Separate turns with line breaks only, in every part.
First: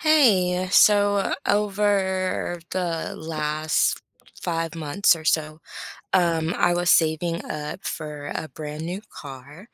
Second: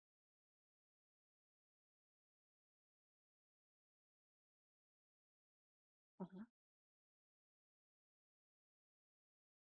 Hey, so over the last 5 months or so,
Uh-huh.
I was saving up for a brand new car,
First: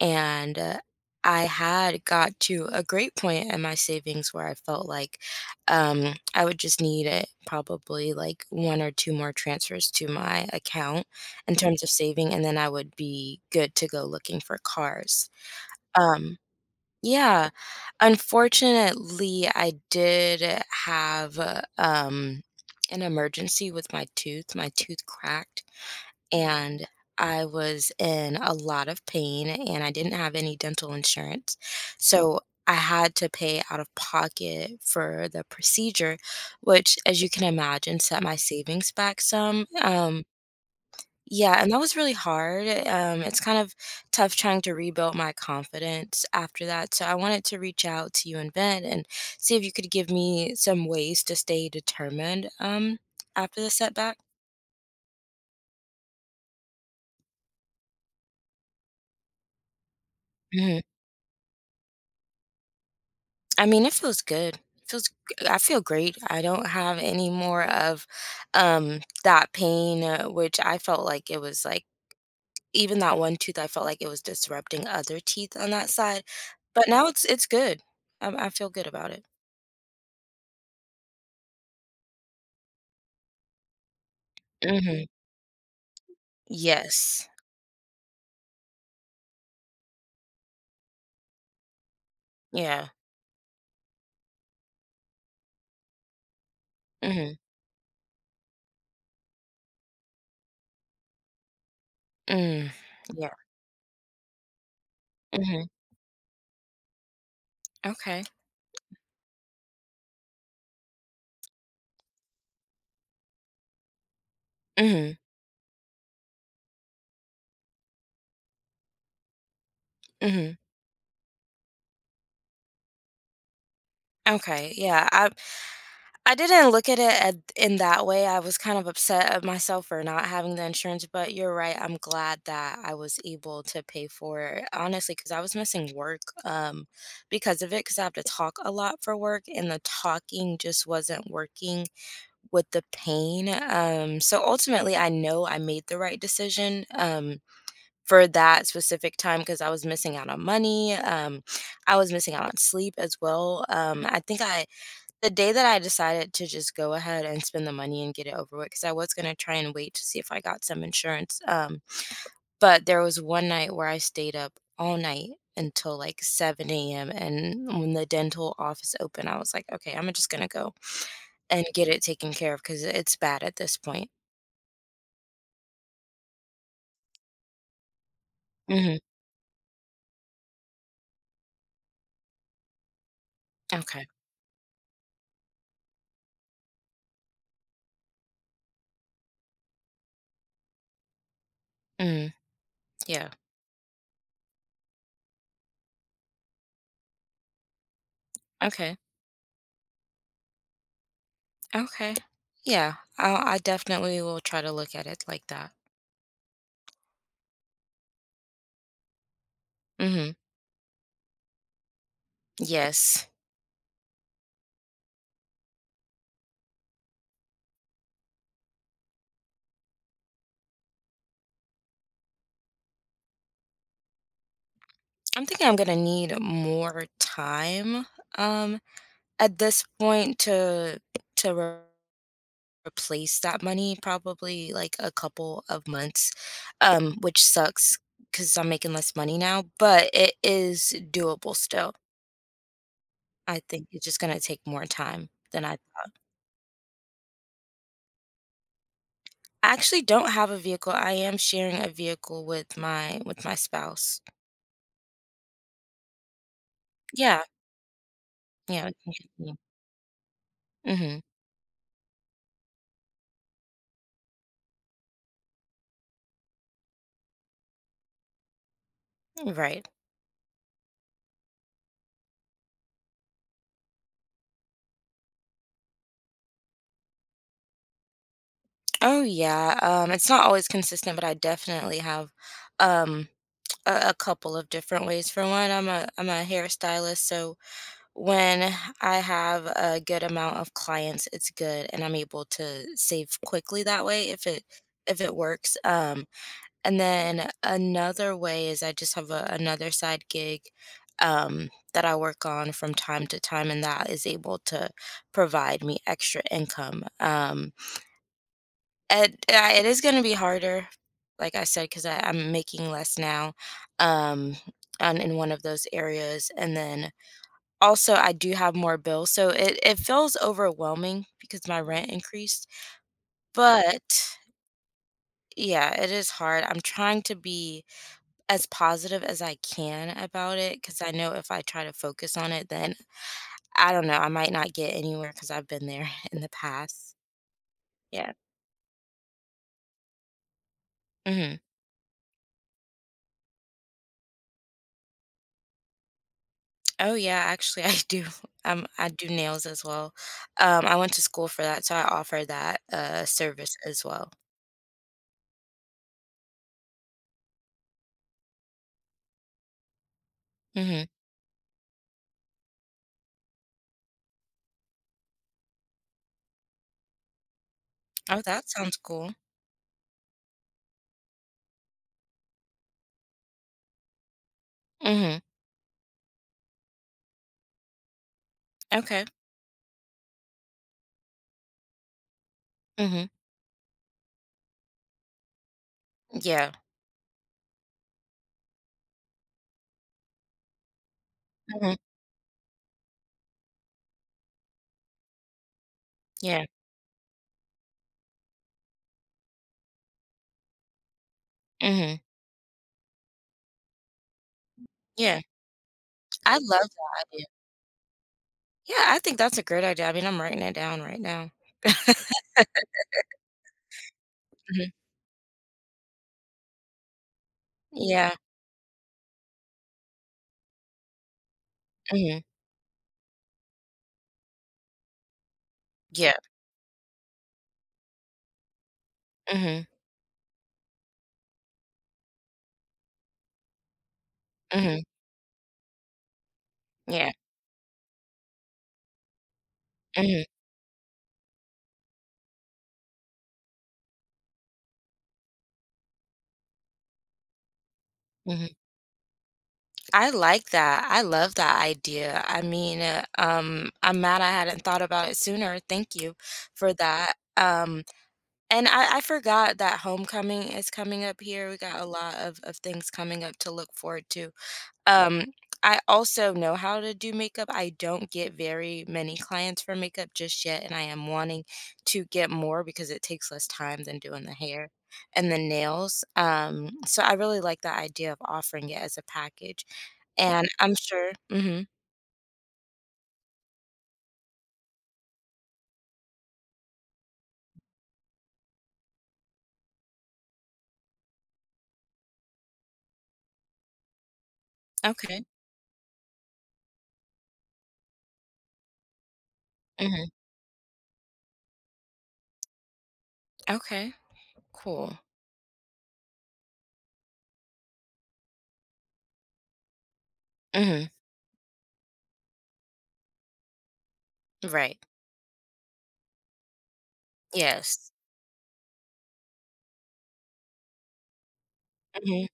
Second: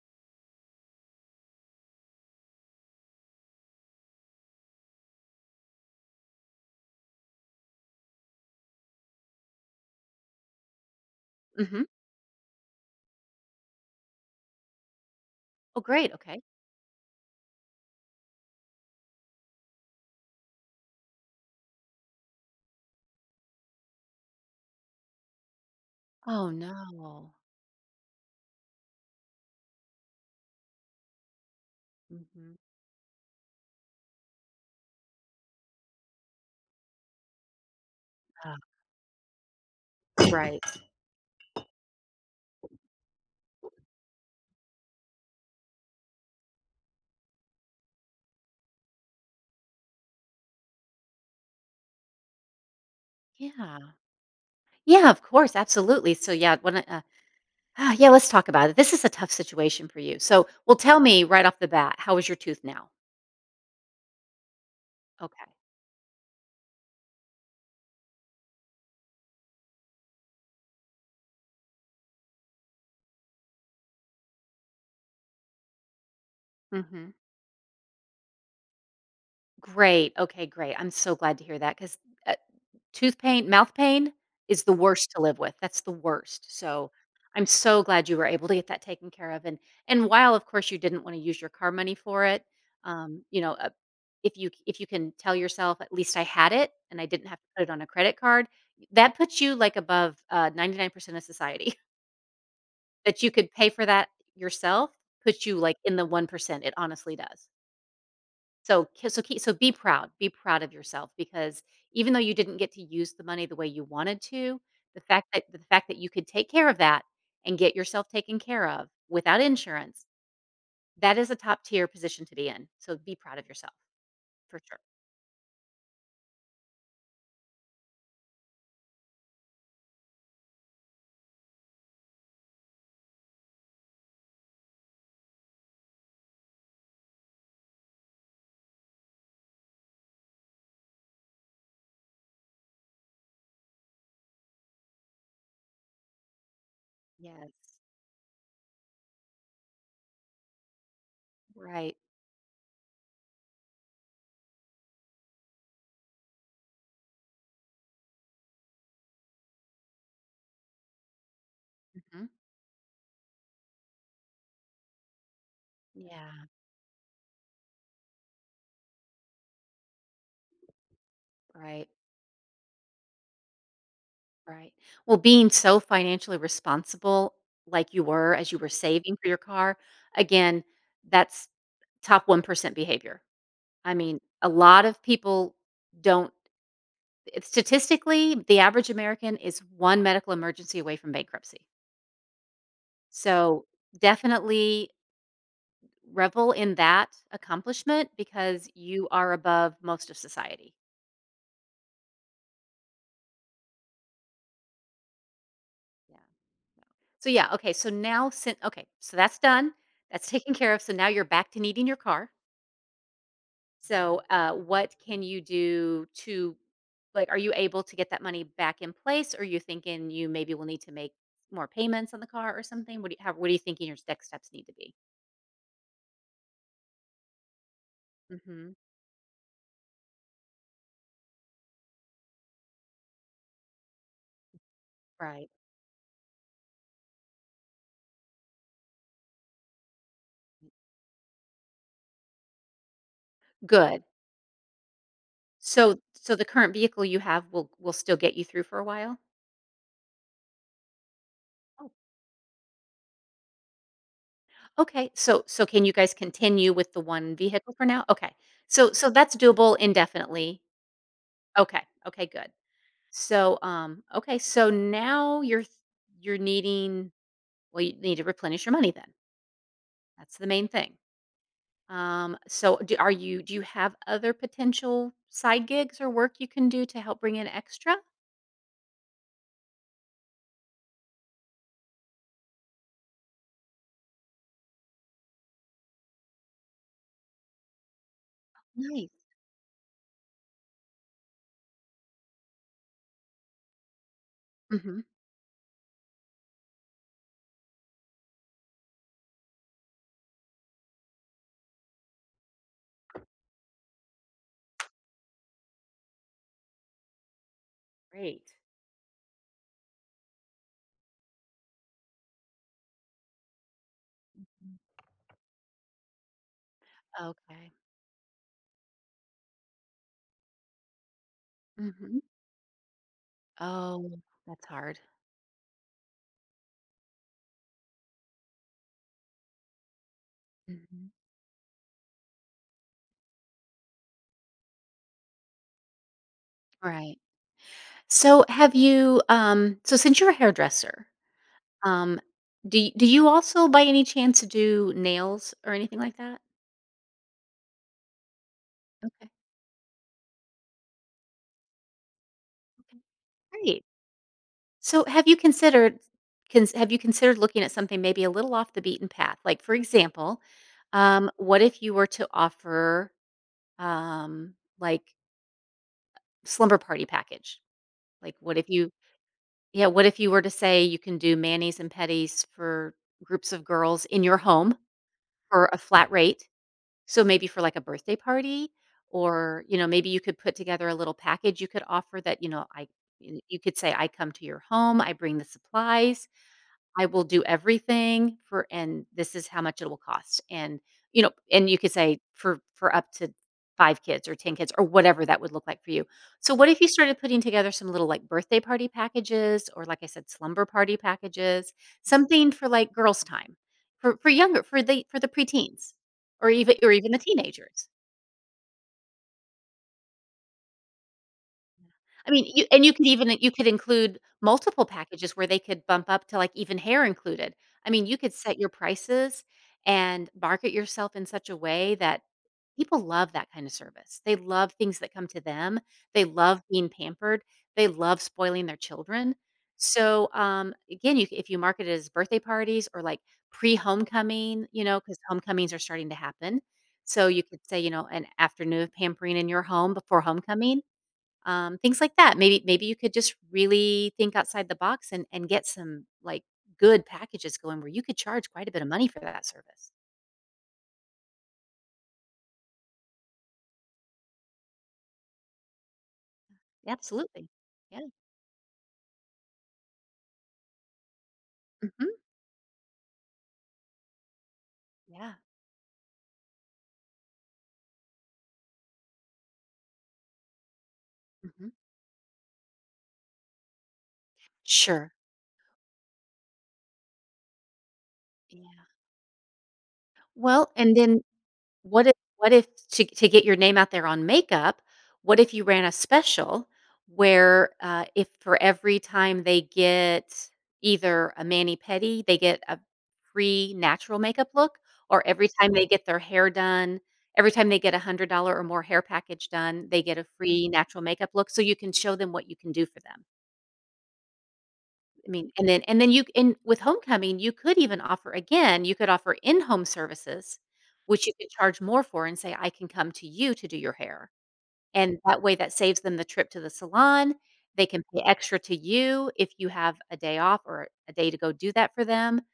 and I had got to a great point in my savings where I felt like I would just need it probably like one or two more transfers to my account in terms
Mhm.
of saving, and then I would be good to go looking for cars.
Oh, great,
Um,
okay.
yeah. Unfortunately, I did have, an emergency with my tooth. My tooth cracked,
Oh,
and
no.
I was in a lot of pain, and I didn't have any dental insurance. So
Mhm.
I had to pay out of pocket for the procedure, which, as you can imagine, set my
Ah,
savings back some.
right.
Yeah, and that was really hard. It's kind of tough trying to rebuild my confidence after that. So I wanted to reach out to you and Ben and see if you could give me some ways to stay determined after the
Yeah.
setback.
Yeah, of course, absolutely. So, yeah, yeah, let's talk about it. This is a tough situation for you. So, well,
Hmm.
tell me right off the bat, how is your tooth now?
I mean, it feels good. It feels
Okay.
I feel great. I don't have any more of that pain, which I felt like it was like even that one tooth. I felt like it was disrupting other teeth on that side, but now
Mhm.
it's good. I feel good about
Great. Okay, great. I'm so glad to hear that because. Tooth pain mouth pain is the
it.
worst to live with, that's the worst, so,
Yes.
I'm so glad you were able to get that taken care of, and while, of course, you didn't wanna use your car money for it,
Yeah.
um, you know, uh, if you can tell yourself, "At least I had it, and I didn't
Mhm.
have to put it on a credit card," that puts you, like, above, 99% of society.
Mm.
That you
Yeah.
could pay for that yourself puts you,
Mhm.
like, in the 1%, it honestly does.
Okay.
So, k so ke so be proud, of yourself because even though you didn't get to use the money the way you wanted to, the
Mhm.
fact that the fact that you could take care of that and get yourself taken care of without insurance,
Mhm.
that is a top tier position to be in. So be proud of yourself for
Okay.
sure.
Yeah. I didn't look at it at, in that way. I was kind of upset at myself for not having the insurance, but you're right. I'm glad that I was able to pay for it. Honestly, cuz I was missing work because of it cuz I have to talk a lot for work and the talking just wasn't working with the pain. So ultimately I know I made the right decision.
Yes.
For that specific time because I was missing out on money.
Right.
I was missing out on sleep as well. I think I the day that I decided to just go ahead and spend the money and get it over with because I was gonna try and wait to see if I got some insurance.
Mhm.
But there was one night where I stayed up all night until like
Yeah.
7 a.m. And when the dental office opened, I was like, okay, I'm just gonna go and get
Right.
it taken care of because it's bad at this point.
Right. Well, being so financially responsible like you were as you were
Hmm.
saving for your car, again, that's top 1% behavior. I
Okay.
mean, a lot of people don't. Statistically, the average American is one medical emergency away from bankruptcy.
Hmm. Yeah.
So, definitely revel in that accomplishment because
Okay.
you are above most of society.
Okay. Yeah, I definitely will try to look at it like that.
Yeah. So, yeah, okay, so now so that's done. That's
Hmm.
taken care of, so now you're back to needing your car.
Yes.
So, what can you do to like, are you able to get that money back in place? Or are you thinking you maybe will need to make more payments on the car or something? What do you have? What do you thinking your next steps need to be?
I'm thinking I'm gonna need more time
Hmm.
um at this point to to re- replace that money, probably like a
Right.
couple of months, which sucks cuz I'm making less money now, but it is doable still. I think
Good.
it's just gonna take more time than I.
So, the current vehicle you have will still get you through for a while.
I actually don't have a vehicle. I am sharing a
Oh,
vehicle with my spouse.
okay. So, can you guys continue with the one
Yeah.
vehicle for now? Okay.
Yeah,
So,
it
so
can
that's
be.
doable indefinitely.
Mhm.
Okay. Okay. Good. So, okay. So now you're th- you're needing Well, you need to replenish your money then.
Right.
That's the main thing. Do you have other potential side gigs or work you can do to help bring in extra?
Oh yeah. It's not always consistent, but I definitely have um a couple of different ways. For one, I'm a hairstylist, so when
Nice.
I have a good amount of clients, it's good, and I'm able to save quickly that way
Mhm.
if it works. And then another way is I just have another side gig that I work on from time to time, and that is able to provide me extra income.
Great.
It, it is going to be harder, like I said, because I'm making less now,
Mm.
um, on, in one of those areas. And then
Okay.
also, I do have more bills. So it feels overwhelming because my rent
Mhm.
increased.
Oh,
But
that's hard.
yeah, it is hard. I'm trying to be as positive as I can about it, because I
Mhm.
know if I try to focus on it, then I don't know, I might not get anywhere because 'cause I've been there in the past.
Right.
Yeah.
So since you're a hairdresser,
Mhm.
um, do you also by any chance do nails or anything like that?
Oh, yeah, actually, I do. I do
Okay.
nails as well. I went to school for that, so I offer that,
Okay.
service
Great.
as well.
So, have you considered looking at something maybe a little off the beaten path? Like, for example,
Mhm.
what if you were to offer, um, like, slumber party package? Like,
Oh, that sounds cool.
what if you were to say you can do manis and petties for groups of girls in your home
Mhm.
for a flat rate? So, maybe for, like, a birthday party
Okay.
or, maybe you could put together a little package you could offer that,
Mhm.
you could say, "I come to your home, I bring the supplies."
Yeah.
I will do everything for and this is how much it will cost. And, and you could
Mhm.
say for up to five kids or 10 kids or whatever that would look like for you. So
Yeah.
what if you started putting together some little like birthday party packages or like I said slumber party packages,
Mhm.
something for like girls time for younger for the
Yeah.
preteens or
I
even
love
or even the
that idea.
teenagers.
Yeah, I think that's a great idea. I mean, I'm writing it down right now.
I mean, you and you could even you could include multiple
Mhm.
packages where they could bump up to, like, even hair included. I mean, you
Yeah.
could set your prices and market yourself in such a way that
Mhm.
people love that kind of service. They love things that come to them. They
Yeah.
love being pampered. They love spoiling their children.
Mhm.
So, again, you c if you market it as birthday parties or, like, pre-homecoming,
Mhm.
because homecomings are starting to happen. So
Yeah.
you could say, an afternoon of pampering in your home before
Mhm,
homecoming, things like that. Maybe you could just really think outside the box and get some like good packages going where you could charge quite
mhm.
a bit of money for that service.
I like that. I love that idea. I mean, I'm mad I hadn't thought about it sooner. Thank you
Yeah,
for that.
absolutely. Yeah.
And I forgot that homecoming is coming up here. We got a
Hmm.
lot of things coming up to look forward to.
Yeah.
Um, I also know how to do makeup. I don't get very many clients for makeup just yet, and I am wanting
Hmm.
to get more because it takes less time than doing the hair
Sure.
and the nails. So I really like the idea of offering
Yeah.
it as a package. And
Well,
I'm
and then
sure mhm,
what if to get your name out there on makeup, what if you ran a special where, if for every time they get either a mani-pedi, they get a free natural makeup look, or
okay,
every time they get a $100 or more hair package done, they get a
mhm,
free natural makeup look, so you can show them what you can do for them.
okay, cool.
I mean, and then you and with homecoming, you could even offer again, you could offer in-home services,
Mhm,
which you could charge more for and say, "I can come to you to do your hair."
right,
And that way that saves them the trip to the salon. They can
yes,
pay extra to you if you have a day off or a day to go do that for them.
mhm,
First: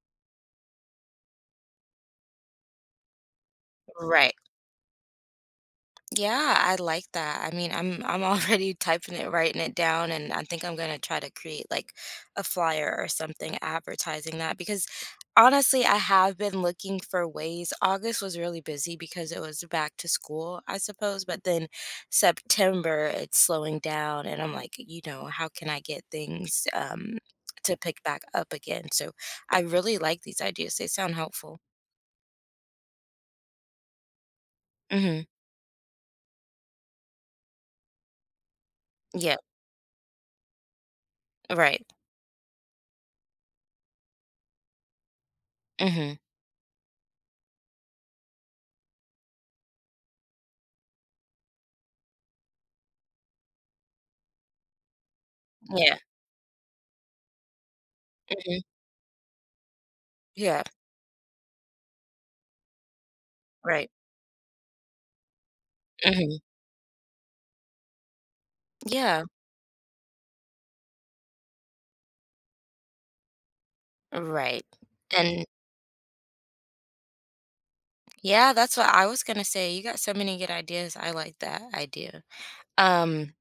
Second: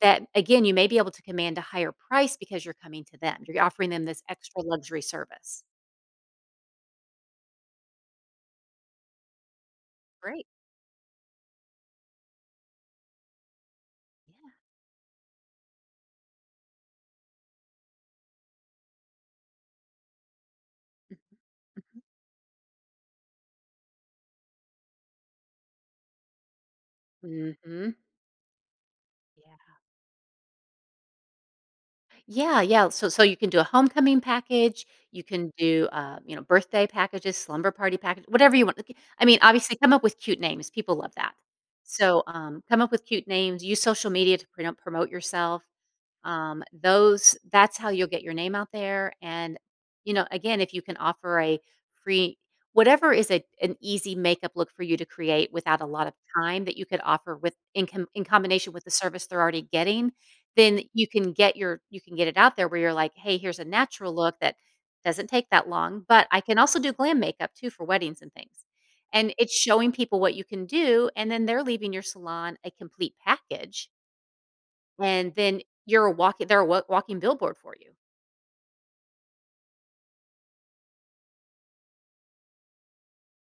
That again, you may be able to command a higher price because you're coming to them. You're offering them this
right.
extra luxury service.
Yeah, I like that. I mean, I'm already typing it, writing it down, and I
Great.
think I'm gonna try to create like a flyer or something advertising
Yeah.
that because honestly, I have been looking for ways. August was really busy because it was back to school, I suppose, but then September it's slowing down, and I'm like, you know, how can I get things
Mhm.
to
Mhm.
pick back up again? So I
Mhm.
really like these ideas. They sound helpful.
Yeah, yeah. So you can do a homecoming package,
Mm-hmm.
you can do, birthday packages, slumber party package, whatever you want. Like, I
Yeah.
mean, obviously come up with cute names, people love that.
Right.
So, come up with cute names, use social media to promote yourself.
Mm-hmm.
Those That's how you'll get your name out there and again, if you can offer a free whatever is a an easy makeup look for you to create without a
Yeah.
lot of time that you could offer with in
Mm-hmm.
combination with the service they're already getting,
Yeah.
then you can get it out there where you're like, "Hey, here's a
Right.
natural look that doesn't take that long, but
Mhm.
I can also do glam makeup too for weddings and things."
Yeah,
And it's showing people what you can do and then they're leaving your salon a complete package
right.
and
And
then you're a walking they're a wa walking billboard for you.
yeah, that's what I was gonna say. You got so many good ideas. I like that idea. Um,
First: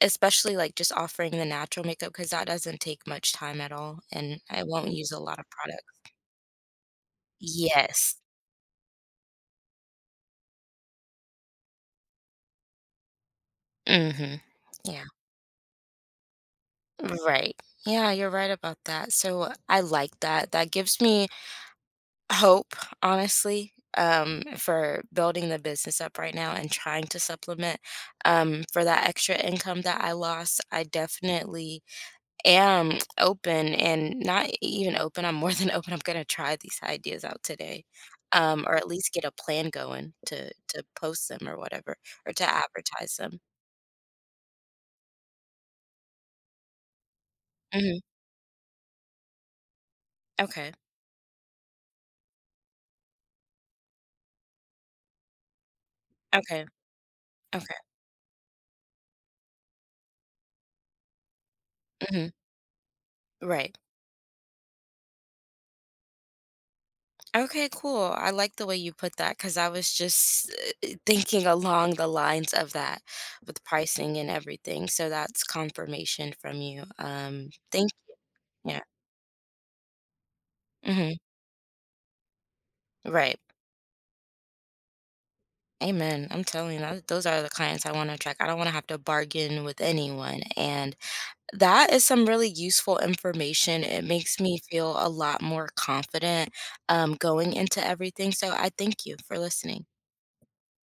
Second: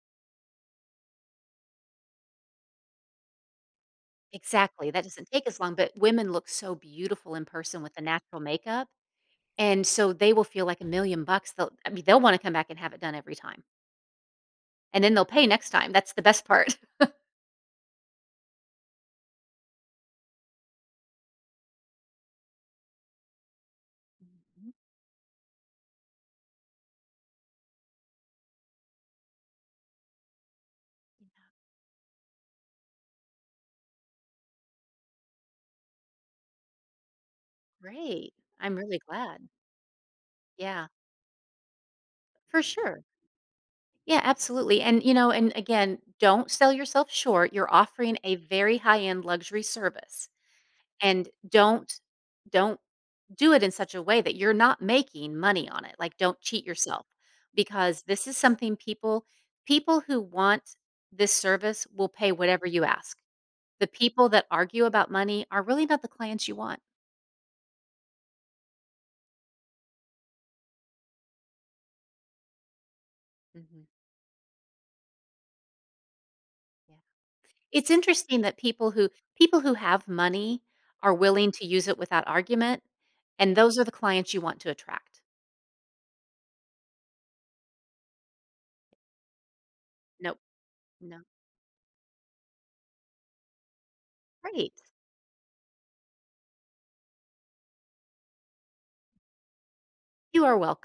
Especially like just offering the natural makeup because that doesn't take much time at all, and I
Exactly,
won't
that
use a
doesn't
lot of
take as long,
product.
but women look so beautiful in person with the
Yes.
natural makeup, and so they will feel like a million bucks, they'll I mean, they'll wanna come back and have it done every time,
Hmm.
and
Yeah.
then they'll pay next time, that's the best part.
Right. Yeah, you're right about that. So I like that. That gives me hope, honestly,
Mhm.
for building the business up right now and trying to supplement, for that extra income that I lost. I definitely am open and not even open. I'm more than open. I'm gonna try these ideas out today,
Great, I'm
or at
really
least get a
glad.
plan going to
Yeah,
post them or whatever, or to
for sure.
advertise them.
Yeah, absolutely, and, and again, don't sell yourself short, you're
Mhm.
offering a very high-end luxury service,
Okay.
and don't do it in such a way that you're not making money on it. Like, don't
Okay.
cheat yourself
Okay.
because this is something people who want this service will
Mhm.
pay whatever you ask.
Right.
The people that argue about money are really not the clients you want.
Okay, cool. I like the way you put that because I was just thinking along the lines of that with
Mhm.
pricing and everything. So that's confirmation from you.
Yeah. It's
Thank
interesting that
you. Yeah.
people who have money
Hmm.
are willing to use it without argument,
Right.
and those are the clients you want to attract.
Amen. I'm telling you, those are the clients I want to attract. I don't want to have to bargain with
Nope.
anyone. And
No.
that is some really useful information. It makes me
Great.
feel a lot more confident, going into everything. So I thank you for listening.
You are welcome.